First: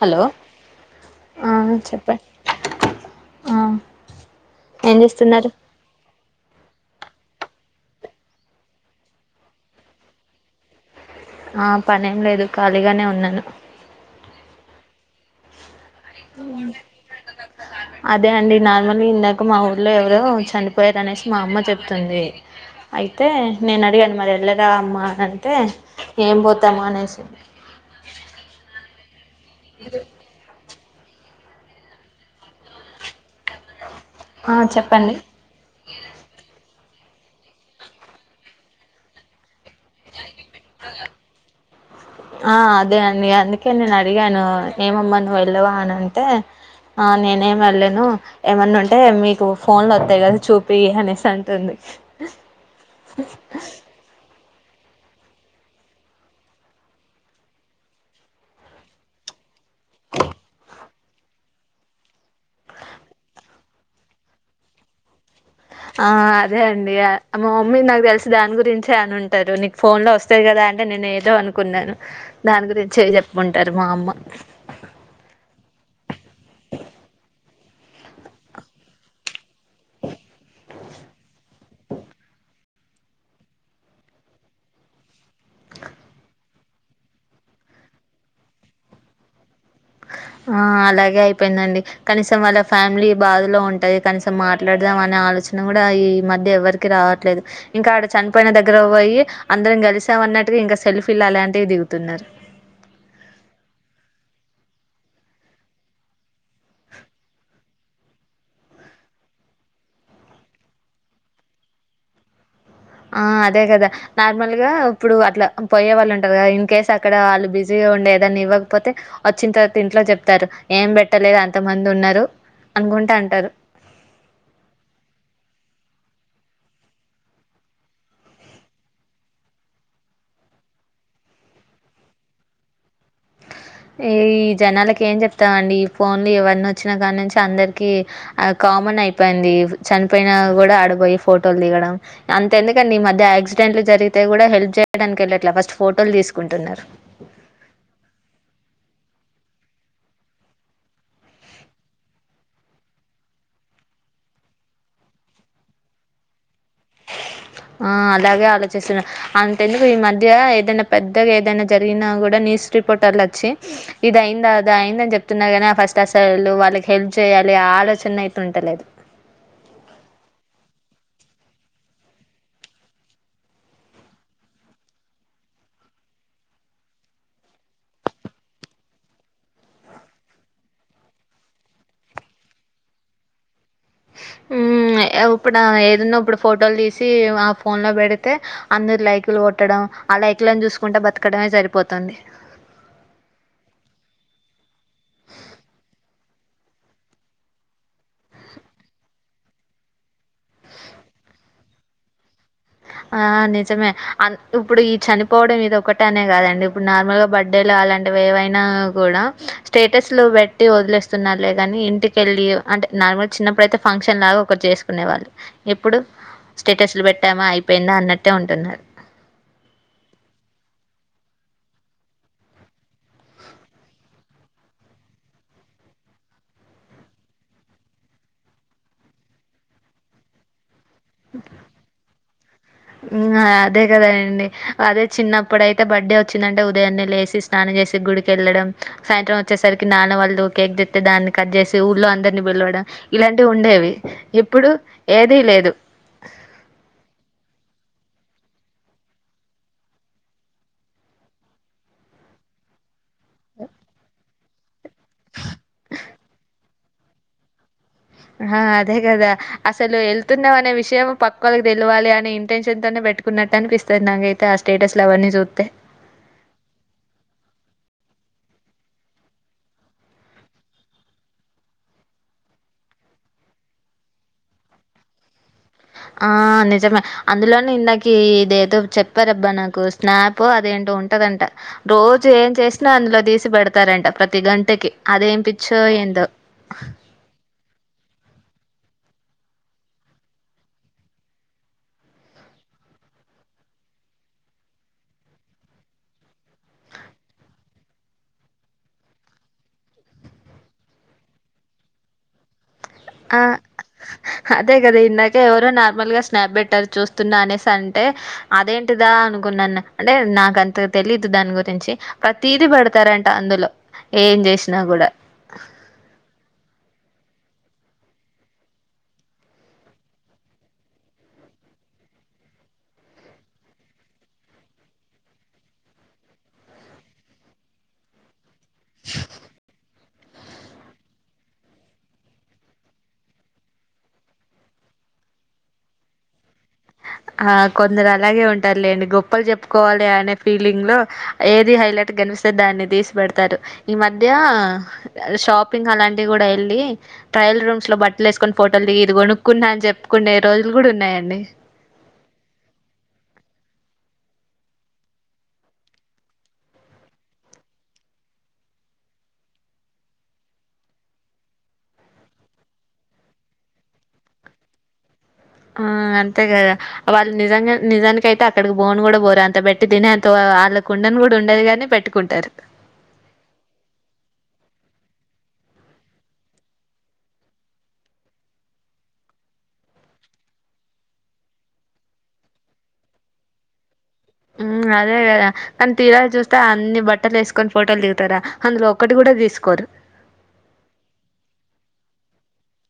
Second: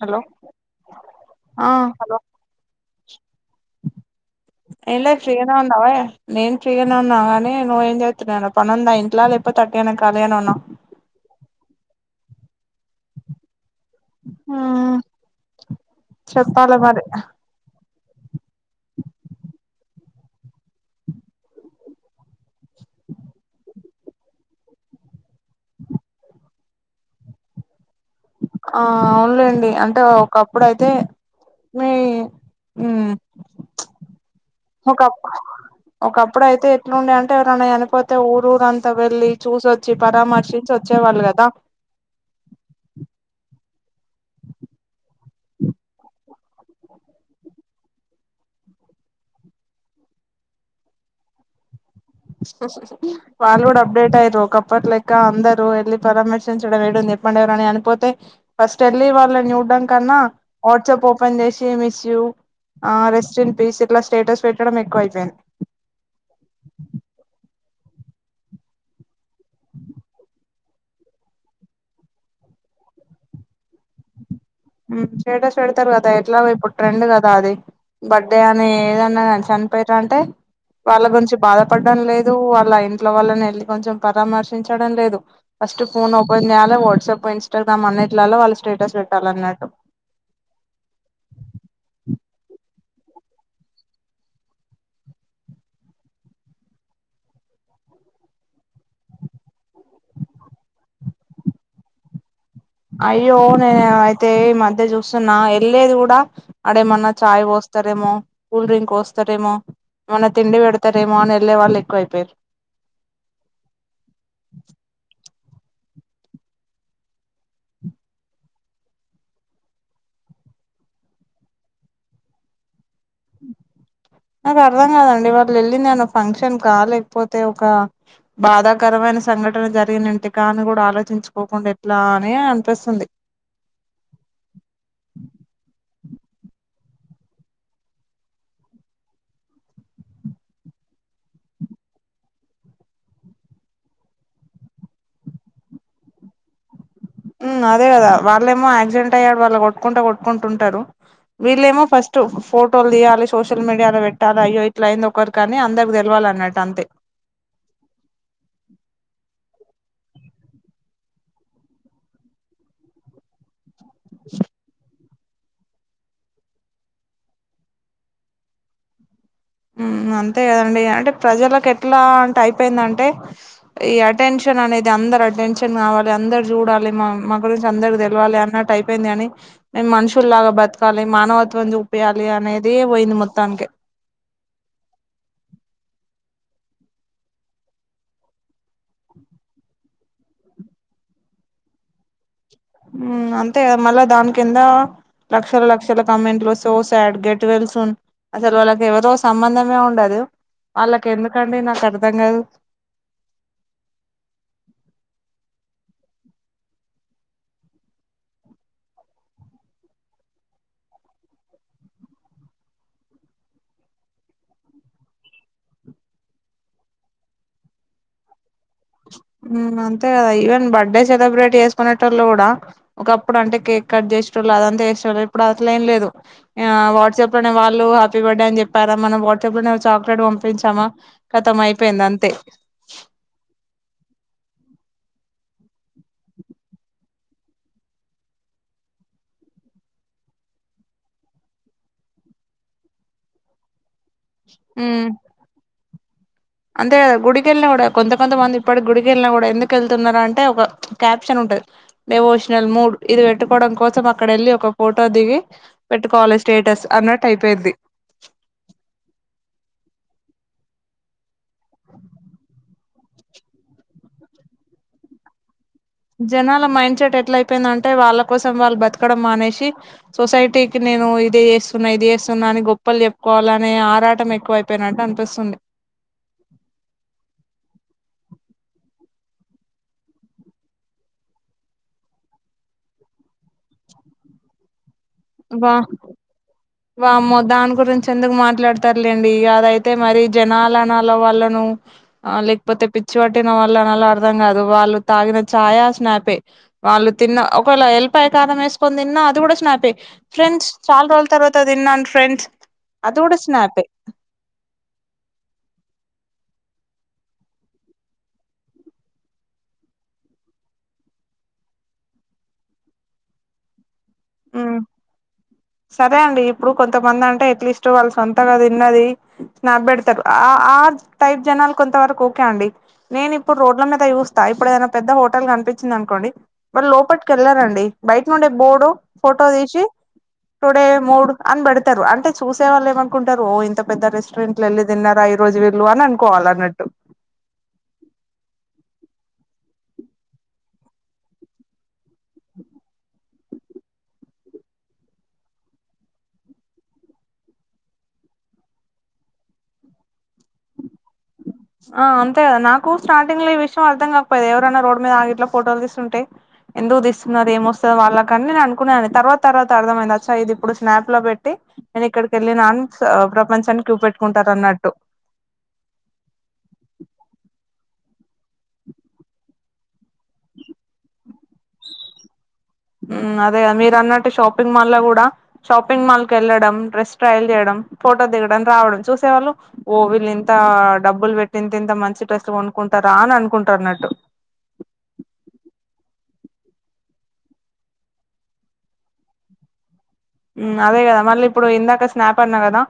Hello ఆ చెప్పండి ఆ ఏం ఏందే ఫ్రీ చేస్తున్నారు గానే ఉండావ? నేను ఫ్రీ గానే ఉన్నా గానీ నువ్వేం చేత్తున్నా [inaudible] పనుందా ఇంట్లో లేకపో తగ్గేను ఖాళీ అని ఉన్నా ఆ పనేం లేదు ఖాళీగానే ఉన్నాను ఊ చెప్పాల మరి అదే అండి నార్మల్ గా ఇందాక మా ఊర్లో ఎవరో చనిపోయారు అనేసి మా అమ్మ చెప్తుంది అయితే నేను అడిగాను మరి ఎళ్ళరా అమ్మా అని అంటే ఏం పోతాము అనేసి ఆ అవునులేండి అంటే ఒకప్పుడుతే మీ ఉమ్ ఆ చెప్పండి ఒకప్పు ఒకప్పుడు అయితే ఎట్లుండే అంటే ఎవరైనా చనిపోతే ఊరు ఊరు అంతా వెళ్ళి చూసో చ్చి పరామర్శించి వచ్చేవాళ్ళు కదా ఆ అదేనండి అందుకే నేను అడిగాను ఏమమ్మా ను నువ్వెళ్ళవా అని అంటే ఆ నేనేం వెళ్ళను ఏమన్నా ఉంటే మీకు ఫోన్ లోత్తాయి కదా చూపి అనేసి అంటుంది ఓహ వాళ్ళు కూడా అప్డేట్ అయ్యారు ఒకప్పటి లెక్క అందరూ ఎళ్లి పరామర్శించడం ఏడుంది చెప్పండి ఎవరన్నా చనిపోతే ఫస్ట్ ఎల్లి వాళ్ళని చూడ్డం కన్నా ఓడ్ ట్సప్ ఓపెన్ చేసి మిస్ యూ ఆ రెస్ట్ ఇన్ పీస్ ఇట్లా స్టేటస్ పెట్టడం ఎక్కువ అయిపోయింది ఆ అదే అండి మా మమ్మీ నాకు తెలిసి దాని గురించే అనున్ టారు నీకు ఫోన్ లో వస్తాయి కదా అంటే నేను ఏదో అను కున్నాను దాని గురించి చెప్పుంటారు మా అమ్మ ఉమ్‌ స్టేటస్ పెడతారు కదా ఎట్లాగో ఇప్పుడు ట్రెండ్ కదా అది బర్డే అని ఏదన్నా గానీ చనిపోయిర్రంటే వాళ్ళ గురించి బాధపడ్డం లేదు వాళ్ళ ఇంట్లో వాళ్ళని ఎళ్ళి కొంచెం పరామర్శించడం లేదు ఫస్ట్ ఫోన్ ఓపెన్ చేయాలి వాట్సాప్ ఇన్స్టాగ్రామ్ అన్నిటిలల్లో వాళ్ళు స్టేటస్ పెట్టాలన్నట్టు ఆ అలాగే అయిపోయిందండి కనీసం వాళ్ళ ఫ్యామిలీ బాధలో ఉంటది కనీసం మాట్లాడదాం అనే ఆలోచన కూడా ఈ మధ్య ఎవరి కి రావట్లేదు ఇంకా ఆడ చనిపోయిన దగ్గరకు పోయి అందరం గలిసాం అన్నట్టుగా ఇంకా సెల్ఫీలు అలాంటివి దిగుతున్నారు అయ్యో నేను అయితే ఈ మధ్య చూస్తున్నా ఎళ్ళేది గూడా అడేమన్నా చాయ్ పోస్తరేమో కూల్ డ్రింక్ పోస్తరేమో మన్నా తిండి పెడతారేమో అని ఎళ్ళే వాళు ఎక్కువ అయిపోయిర్రు ఆ అదే గదా నార్మల్గా ఇప్పుడు అట్లా పొయ్యే వాళ్ళు ఉంటారు కదా ఇన్ కేస్ అక్కడ వాళ్ళు బిజీగా ఉండే ఏదన్నా ఇవ్వకపోతే వచ్చిన తర్వాత ఇంట్లో చెప్తారు ఏం పెట్టలేదు అంత మంది ఉన్నారు అనుకుంటా అంటారు నాకు అర్థం కాదండి వాళ్ళు ఎళ్ళింది ఏమన్నా ఫంక్షన్ కా లేకపోతే ఒక బాధాకరమైన సంఘటన జరిగిన ఇంటికా అని కూడా ఆలోచించుకోకుండా ఎట్లా అని అన్పిస్తుంది ఏ ఈ జనాలకి ఏం చెప్తామండి ఈ ఫోన్లు ఇవన్నీ వచ్చిన కాని నుంచి అందరికీ ఆ కామన్ అయిపోయింది చనిపోయినా కూడా ఆడపోయి ఫోటోలు దిగడం అంత ఎందుకండి ఈ మధ్య యాక్సిడెంట్లు జరిగితే కూడా హెల్ప్ చెయ్యడానికి ఎళ్ళట్లా ఫస్ట్ ఫోటోలు తీసుకుంటున్నారు ఉమ్ అదే కదా వాళ్ళేమో యాక్సిడెంట్ అయ్యి ఆడ వాళ్ళు కొట్టుకుంటా కొట్టుకుంటుంటారు వీళ్ళేమో ఫస్టు ఫోటోలు తీయాలి సోషల్ మీడియాలో పెట్టాలి అయ్యో ఇట్లా అయ్యింది ఒకరికి అని అందరికీ తెలవాలన్నటు అంతే ఆ అలాగే ఆలోచిస్తునా అంతెందుకు ఈ మధ్య ఏదైనా పెద్దగా ఏదైనా జరిగినా కూడా న్యూస్ రిపోర్టర్లు అచ్చి ఇది అయిందా అది అయిందని చెప్ తున్నా కానీ ఆ ఫస్ట్ అసలు వాళ్ళకి హెల్ చెయ్యాలి ఆలోచన అయితే ఉంటలేదు ఉమ్ అంతే గదండి అంటే ప్రజలకు ఎట్లా అంటే అయిపోయిందంటే ఈ అటెన్షన్ అనేది అందరు అటెన్షన్ గావాలి అందరు జూడాలి మా మా గురించి అందరు దెలవాలి అన్న టైప్ అయిపోయింది గాని మేము మనుషుల్లాగా బతకాలి మానవత్వం జూపియాలి అనేది పోయింది మోత్తానికే ఉమ్ ఇప్పుడు ఏదన్నా ఇప్పుడు ఫోటోలు తీసి ఆ ఫోన్ లో బెడితే అందరు లైకులు కొట్టడం ఆ లైకులను జూసుకుంటే బతకడమే సరిపోతుంది ఉమ్ అంతేగా మళ్ళా దాని కింద లక్షల లక్షల కామెంట్లు వస్తే oh sad get well soon అసలు వాళ్ళకి ఎవరో సంబంధమే ఉండదు వాళ్ళకి ఎందుకండి నాకు అర్థం గాదు ఆ నిజమే అ ఇప్పుడు ఈ చనిపోవడం ఇదొకటే అనే గాదండి ఇప్పుడు నార్మల్ గా బ ర్డేలో అలాంటివి ఏవైనా గూడా స్టేటస్లు బెట్టి వదిలేస్తున్నారులే గానీ ఇంటికెళ్ళి అంటే నార్మల్ చిన్నప్పుడు అయితే ఫంక్షన్ లాగా ఒకటి చేసుకునే వాళ్ళు ఎప్పుడు స్టేటస్లు పెట్టామా అయిపోయిందా అన్నట్టే ఉంటున్నారు ఉమ్ అంతే గదా ఈవెన్ బర్త్డే సెలబ్రేట్ చేసుకునేటోళ్ళు గూడా ఒకప్పుడు అంటే కేక్ కట్ చేసేటోళ్ళు అదంతా చేసే వాళ్ళు ఇప్పుడు అట్ల ఏం లేదు ఆ వాట్సాప్ లోనే వాళ్ళు హ్యాపీ బర్త్డే అని చెప్పారా మనం వాట్సాప్ లోనే చాక్లెట్ పంపించామా ఖతం అయిపోయింది అంతే ఉమ్ అదే గద అండి అదే చిన్నప్పుడైతే బర్త్డే వచ్చిందంటే ఉదయాన్నే లేసి స్నానం చేసి గుడికి యెళ్ళడం సాయంత్రం వచ్చేసరికి నాన్న వాళ్ళు కేక్ తెత్తే దాన్ని కట్ జేసి ఊళ్ళో అందరినీ పిలవడం ఇలాంటివి ఉండేవి ఇప్పుడు ఉమ్ ఏదీ లేదు అంతే గుడికెళ్ళిన గూడా కొంత కొంతమంది ఇప్పటి గుడికెళ్ళా గూడా ఎందుకు యెళ్తున్నారు అంటే ఒక క్యాప్షన్ ఉంటది డెవోషనల్ మూడ్ ఇది పెట్టుకోవడం కోసం అక్కడ యెళ్ళి ఒక ఫోటో దిగి పెట్టుకోవాలి స్టేటస్ అన్నట్టు అయిపోయింది ఆ అదే గదా అసలు యెళ్తున్నాం అనే విషయం పక్కోళ్ళకి దెలువాలి అని ఇంటెన్షన్ తోనే పెట్టుకు న్నట్టు అనిపిస్తది నాకైతే ఆ స్టేటస్లు అవన్నీ జూత్తే జనాల మైండ్ సెట్ ఎట్ల అయిపోయిందంటే వాళ్ళ కోసం వాళ్ళు బతకడం మానేసి సొసైటీకి నేను ఇది చేస్తున్నా ఇది చేస్తున్నా అని గొప్పలు చెప్పుకోవాలనే ఆరాటం ఎక్కువై పోయినట్టు అనిపిస్తుంది ఆ నిజమే అందులోనే ఇందకి ఇదేదో చెప్పారబ్బా నాకు స్నాప్ అదేంటో ఉంటదంట రోజు ఏం చేసినా అందులో తీసి పెడతారంట ప్రతి గంటకి అదేం వా పిచ్చో ఏందో వామ్మో దాని గురించి ఎందుకు మాట్లాడతారులేండి అదైతే మరి జనాలనాలో వాళ్ళను ఆ లేకపోతే పిచ్చి పట్టిన వాళ్ళు అనాలో అర్థం కాదు వాళ్ళు తాగిన చాయా స్నాపే వాళ్ళు తిన్న ఒకవేళ యెల్పాయ్ కారం యేసుకొని దిన్నా అది గూడా స్నాపే ఫ్రెండ్స్ చాలా రోజులు తర్వాత దిన్నాన్ ఫ్రెండ్స్ అది ఆ కూడా స్నాపే అదే గదా ఇందాకే ఎవరో నార్మల్ గా స్నాప్ బెట్టార్ చూస్తున్నా అనేసి అంటే అదేంటిదా అనుకున్నాను అంటే నాకు అంత తెలీదు దాని గురించి ప్రతిదీ పెడతారంట అందులో ఏం జేసినా మ్మ్ గూడా సరే అండి ఇప్పుడు కొంతమంది అంటే అట్లీస్ట్ వాళ్ళు సొంతగా దిన్నది స్నాప్ బెడతారు ఆ ఆ టైప్ జనాలు కొంత వరకు ఓకే అండి నేను ఇప్పుడు రోడ్ల మీద చూస్తా ఇప్పుడు ఏదైనా పెద్ద హోటల్ కనిపించింది అనుకోండి వాళ్ళు లోపటికి యెళ్ళరండి బయట నుండే బోర్డు ఫొటో దీసి టుడే మూడ్ అని బెడతరు అంటే చూసే వాళ్ళు ఏమనుకుంటారు ఓ ఇంత పెద్ద రెస్టారెంట్ యెళ్ళి తిన్నరా ఈ రోజు వీళ్ళు అని అనుకోవాల అన్నట్టు ఆ కొందరు అలాగే ఉంటారు లేండి గొప్పలు చెప్పుకోవాలి అనే ఫీలింగ్ లో ఏది హైలైట్ కనిపిస్తే దాన్ని తీసి పెడతారు, ఈ మధ్య షాపింగ్ అలాంటివి కూడా ఎళ్ళి ట్రయల్ రూమ్స్ లో బట్టలు ఏసుకొని ఫోటోలు దిగి ఇది కొనుకున్నా అని చెప్పుకునే రోజులు కూడ ఉన్నాయండి. ఆ అంతే కదా నాకు స్టార్టింగ్ లో ఈ విషయం అర్థం కాకపోయేది ఎవరైనా రోడ్ మీద ఆగి ఇట్లా ఫోటోలు తీస్తుంటే ఎందుకు తీస్తున్నారు ఏమొస్తది వాళ్ళకు అని నేను అనుకునేదాన్ని తర్వాత తర్వాత అర్థమైంది అచ్చ ఇప్పుడు స్నాప్ లో పెట్టి నేను ఇక్కడి కెళ్ళినా అని ప్రపంచానికి చూపెట్టుకుంటరు అన్నట్టు. ఆ అంతే కదా. వాళ్ళు నిజంగా నిజానికయితే అక్కడికి బోన్ కూడా పోరు, అంత పెట్టి తినే అంత వాళ్ళకు ఉండను కూడా ఉండదు కాని పెట్ ట్టుకుంటరు. అదే మీరు అన్నట్టు షాపింగ్ మాల్లో కూడా షాపింగ్ మాల్ కి ఎళ్ళడం, డ్రెస్ ట్రైల్ చేయడం, ఫోటో దిగడం, రావడం చూసేవాళ్ళు ఓ వీల్లు ఇంతా డబ్బులు పెట్టి ఇంత ఇంత మంచి డ్రెస్లు కొనుక్కుంటారా అని అనుకుంటరన్నట్టు. హ్ అదే కదా కానీ తీరా చూస్తే అన్ని బట్టలు ఎసుకొని ఫోటోలు దిగుతరా అందులో ఒకటి కూడా తీసుకోరు. అదే కదా మళ్ళీ ఇప్పుడు ఇందాక స్నాప్ అన్న కదా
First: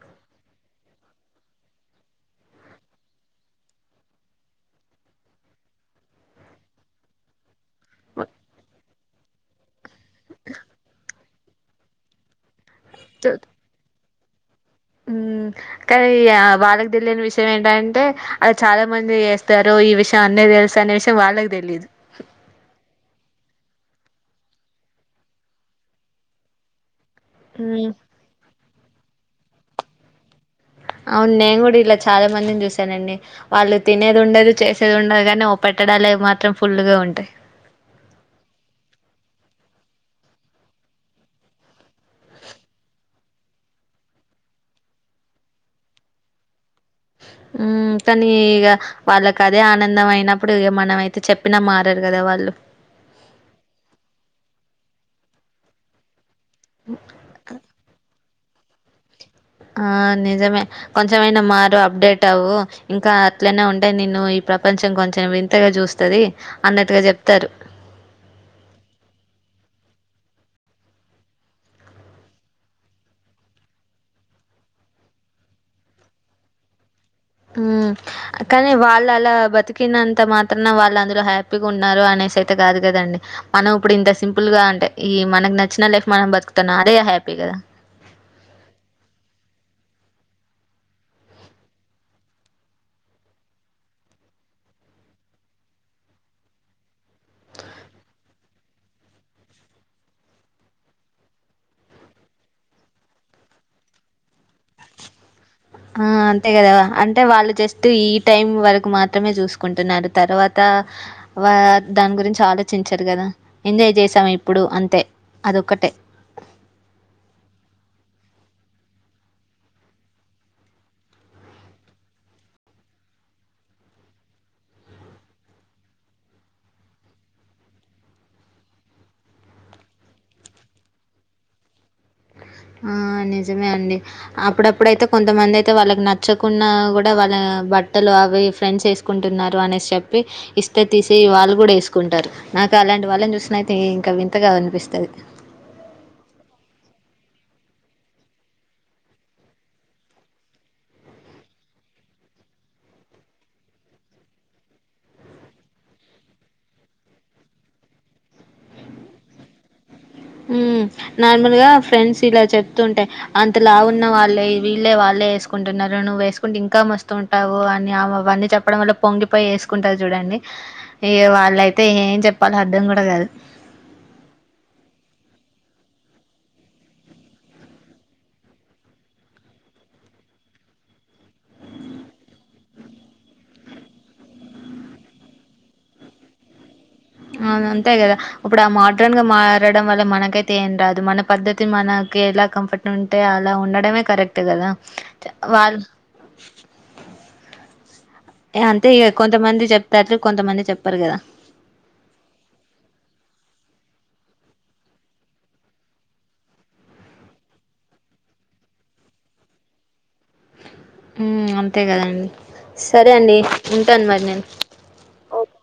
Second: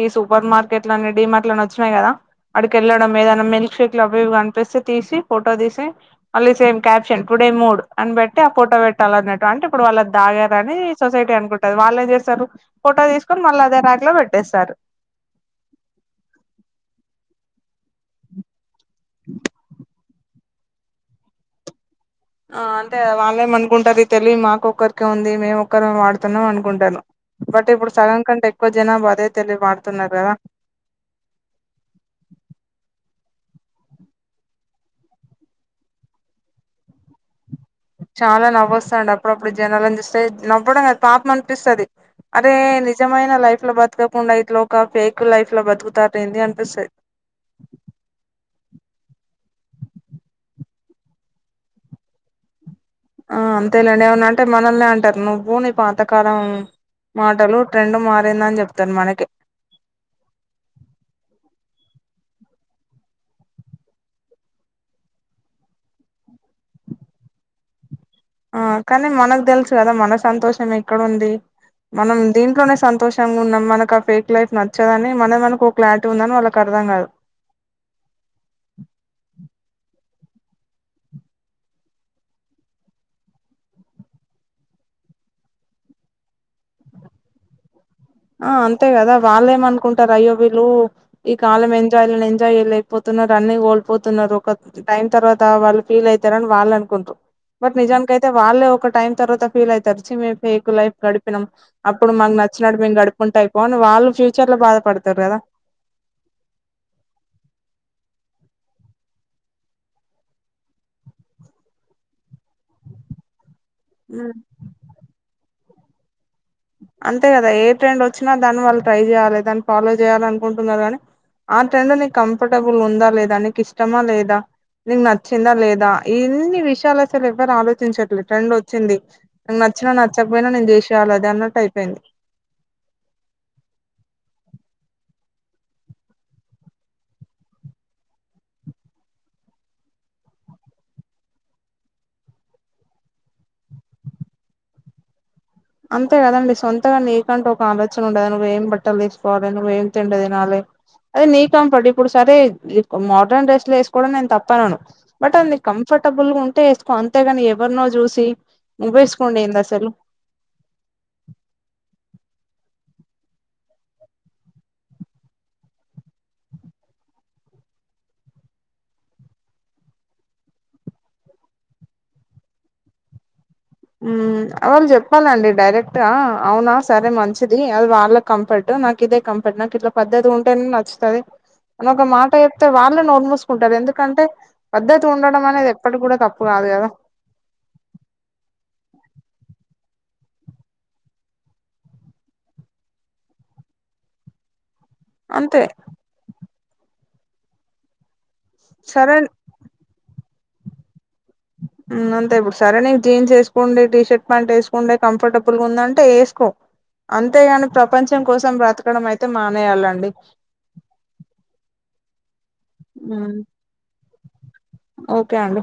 ఈ సూపర్ మార్కెట్లని డిమార్ట్లని వచ్చినయి కదా. ఆడికి ఎళ్ళడం ఏదన్నా మిల్క్ షేక్లు అవి ఇవి కనిపిస్తే తీసి ఫోటో తీసి మళ్ళీ సేమ్ క్యాప్షన్ టుడే మూడ్. అని పెట్టి ఆ ఫోటో పెట్టాలన్నట్టు అంటే ఇప్పుడు వాళ్ళు అది తాగారని సొసైటీ అనుకుంటది. వాళ్ళు ఏం చేస్తారు ఫోటో తీసుకొని మళ్ళీ అదే ర్యాక్ లో పెట్టేస్తారు. ఉ కానీ వాళ్ళకు తెలియని విషయం ఏంటంటే అది చాలా మంది చేస్తరు, ఈ విషయం అందరికి తెలుసు అనే విషయం వాళ్ళకి తెలీదు. ఆ అంతేగా వాళ్ళేమనుకుంటరు ఈ తెలివి మాకొక్కరికే ఉంది, మేము ఒక్కరమే వాడుతున్నాం అనుకుంటరు. బట్ ఉమ్ ఇప్పుడు సగం కంటే ఎక్కువ జనాభా అదే తెలివి వాడుతున్నారు కదా. అవును నేను కూడా ఇలా చాలా మందిని చూసానండి. వాళ్ళు తినేది ఉండదు, చేసేది ఉండదు కానీ ఒ పెట్టడాలు అయి మాత్రం ఫుల్లుగా ఉంటయి. చాలా నవ్వొస్తదండి అప్పుడప్పుడు జనాలని చూస్తే నవ్వడం కాదు పాపం అనిపిస్తది. అరే నిజమైన లైఫ్ లో బతకకుండా ఇట్లా ఒక ఫేక్ లైఫ్ లో బతుకుతారేంది అనిపిస్తది. హ్ కనీ ఇగ వాళ్ళకి అదే ఆనందం అయినప్పుడు ఇగ మనము అయితే చెప్పినా మారరు కదా వాళ్ళు. ఆ అంతేలేండి ఏమన్నా అంటే మనల్నే అంటరు నువ్వు నీ పాతకాలం మాటలు ట్రెండ్ మారిందని చెప్తరు మనకే. ఆ నిజమే. కొంచమైనా మారు అప్డేట్ అవ్వు ఇంకా అట్లనే ఉంటే నిన్ను ఈ ప్రపంచం కొంచెం వింతగా చూస్ స్తది అన్నట్టుగా చెప్తరు. ఆ కానీ మనకు తెలుసు కదా మన సంతోషం ఎక్కడ ఉంది. మనం దీంట్లోనే సంతోషంగా ఉన్నం, మనకు ఆ ఫేక్ లైఫ్ నచ్చదని మనం మనకో క్లారిటీ ఉందని వాళ్ళకు అర్థంకాదు. హ్ కానీ వాళ్ళు అలా బతికినంత మాత్రానా వాళ్ళు అందరూ హ్యాపీగా ఉన్నారు అనేసి అయితే కాదు కదండి. మనం ఇప్పుడు ఇంత సింపుల్ గా అంటే ఈ మనకి నచ్చిన లైఫ్ మనం బతుకుతున్నాం అదే హ్యాపీ కదా. ఆ అంతే కదా వాళ్ళేమనుకుంటరు అయ్యో వీళ్ళు ఈ కాలం ఎంజాయ్లని ఎంజాయ్ చేయలేకపోతున్నరు, అన్ని కోల్పోతున్నరు ఒక టైం తర్వాత వాళ్ళు ఫీల్ అయితరని వాళ్ళు అనుకుంట్రు. బట్ నిజానికయితే వాళ్ళే ఒక టైం తర్వాత ఫీల్ అయితరు చి మేం ఫేక్ లైఫ్ గడిపినం అప్పుడు మాక్ నచ్చినట్టు మేమ్ గడుప్ కుంటే అయిపోని వాళ్ళు ఫ్యూచర్ లో బాధపడతార్ కదా ఆ అంతే కదా అంటే వాళ్ళు జస్ట్ ఈ టైం వరకు మాత్రమే చూస్ కుంటున్నారు తర్వాత వార్ దాన్ గురించలోచించర్ గదా ఎంజాయ్ చేశాం ఇప్పుడు అంతే అదొక్కటే అంతే కదా ఏ ట్రెండ్ వచ్చినా దాన్ని వాళ్ళు ట్రై చేయాలే దాన్ని ఫాలో చేయాలనుకుంటున్నారు కానీ ఆ ట్రెండ్ నీక్ కంఫర్టబుల్ ఉందా లేదా నీకిష్టమా లేదా నీక్ నచ్చిందా లేదా ఇన్ని విషయాలైతే వీళ్ళేవ్వర్ రాలోచించట్లే ట్రెండ్ వచ్చింది నచ్చిన నచ్చక్ పోయినా నేన్ చేసేయాలది అన్నట్టైపోయింది ఆ నిజమే అండి అప్పుడప్పుడయితే కొంతమందయితే వాళ్ళక్ నచ్చకున్న కూడా వాళ్ళ బట్టలు అవి ఫ్రెండ్స్ వేస్ కుంటున్నారు అనేస్ చెప్పి ఇస్తే తీసి వాళ్ళు కూడా ఏస్ కుంటారు నాకలాంటి వాళ్ళన్ చూసినయితే ఇంకా వింతగా అనిపిస్తది అంతే కదండి సొంతగా నీకంటూ ఒక ఆలోచనుండదా నువ్వు ఏం బట్టల్ వే స్ కోవాలే నువ్వు ఏం తిండి తినాలే అది నీ కంఫర్ట్ ఇప్పుడు సరే మోడ్రన్ డ్రెస్లు వేస్ కోడం నేన్ తప్పనను బట్ అది నిక్ కంఫర్టబుల్ గుంటే ఏస్కో అంతేగాని ఎవర్ నో చూసి నువ్వేస్కోనుడెందసలు హ్మ్ నార్మల్ గా ఫ్రెండ్స్ ఇలా చెప్తుంటాయి అంత లాఉన్న వాళ్ళే వీళ్ళే వాళ్ళే ఏస్కుంటున్నారు నువ్వేస్కుంటే ఇంకా మస్తుం టావు అని అవ్ అవన్నీ చెప్పడం వల్ల పొంగిపోయేస్కుంటారు చూడండి ఇగ వాళ్ళయితే ఏం చెప్పలో అర్ధం కూడా కాదు హ్మ్ వాళ్ళు చెప్పాలండి డైరెక్ట్గా అవునా సరే మంచిది అది వాళ్ళ కంఫర్ట్ నాకిదే కంఫర్ట్ నాకిట్లా పద్ధతి గుంటేనే నచ్చుతది అనొక మాట చెప్తే వాల్లే నోర్ మూస్కుంటారు ఎందుకంటే పద్ధతుండడం అనేదేప్పటి కూడా తప్పు కాదు కదా అవు నంతే కదా ఇప్పుడు ఆ మాడ్రన్గా మారడం వల్ల మనకే తేన్ రాదు మన పద్ధతి మనకి ఎలా కంఫర్ట్ ఉంటే అలా ఉండడమే కరెక్ట్ కదా అంతే వాళ్ ఏ అంతే ఇగ సరే కొంతమంది చెప్తారు కొంతమంది చెప్పారు గదా హ్మ్ అంతే ఇప్పుడు సరే నీక్ జీన్స్ ఏస్కోండి టీ షర్ట్ పాంట్ వేస్కుంటే కంఫర్టబుల్ గా ఉందంటే ఏస్కో అంతేగాని ప్రపంచం కోసం బ్రతకడం అయితే మానేయాలండి హ్మ్ అంతే కదండి సరే మ్మ్ అండి ఉంటాన్ మరి నేన్ ఓకే అండి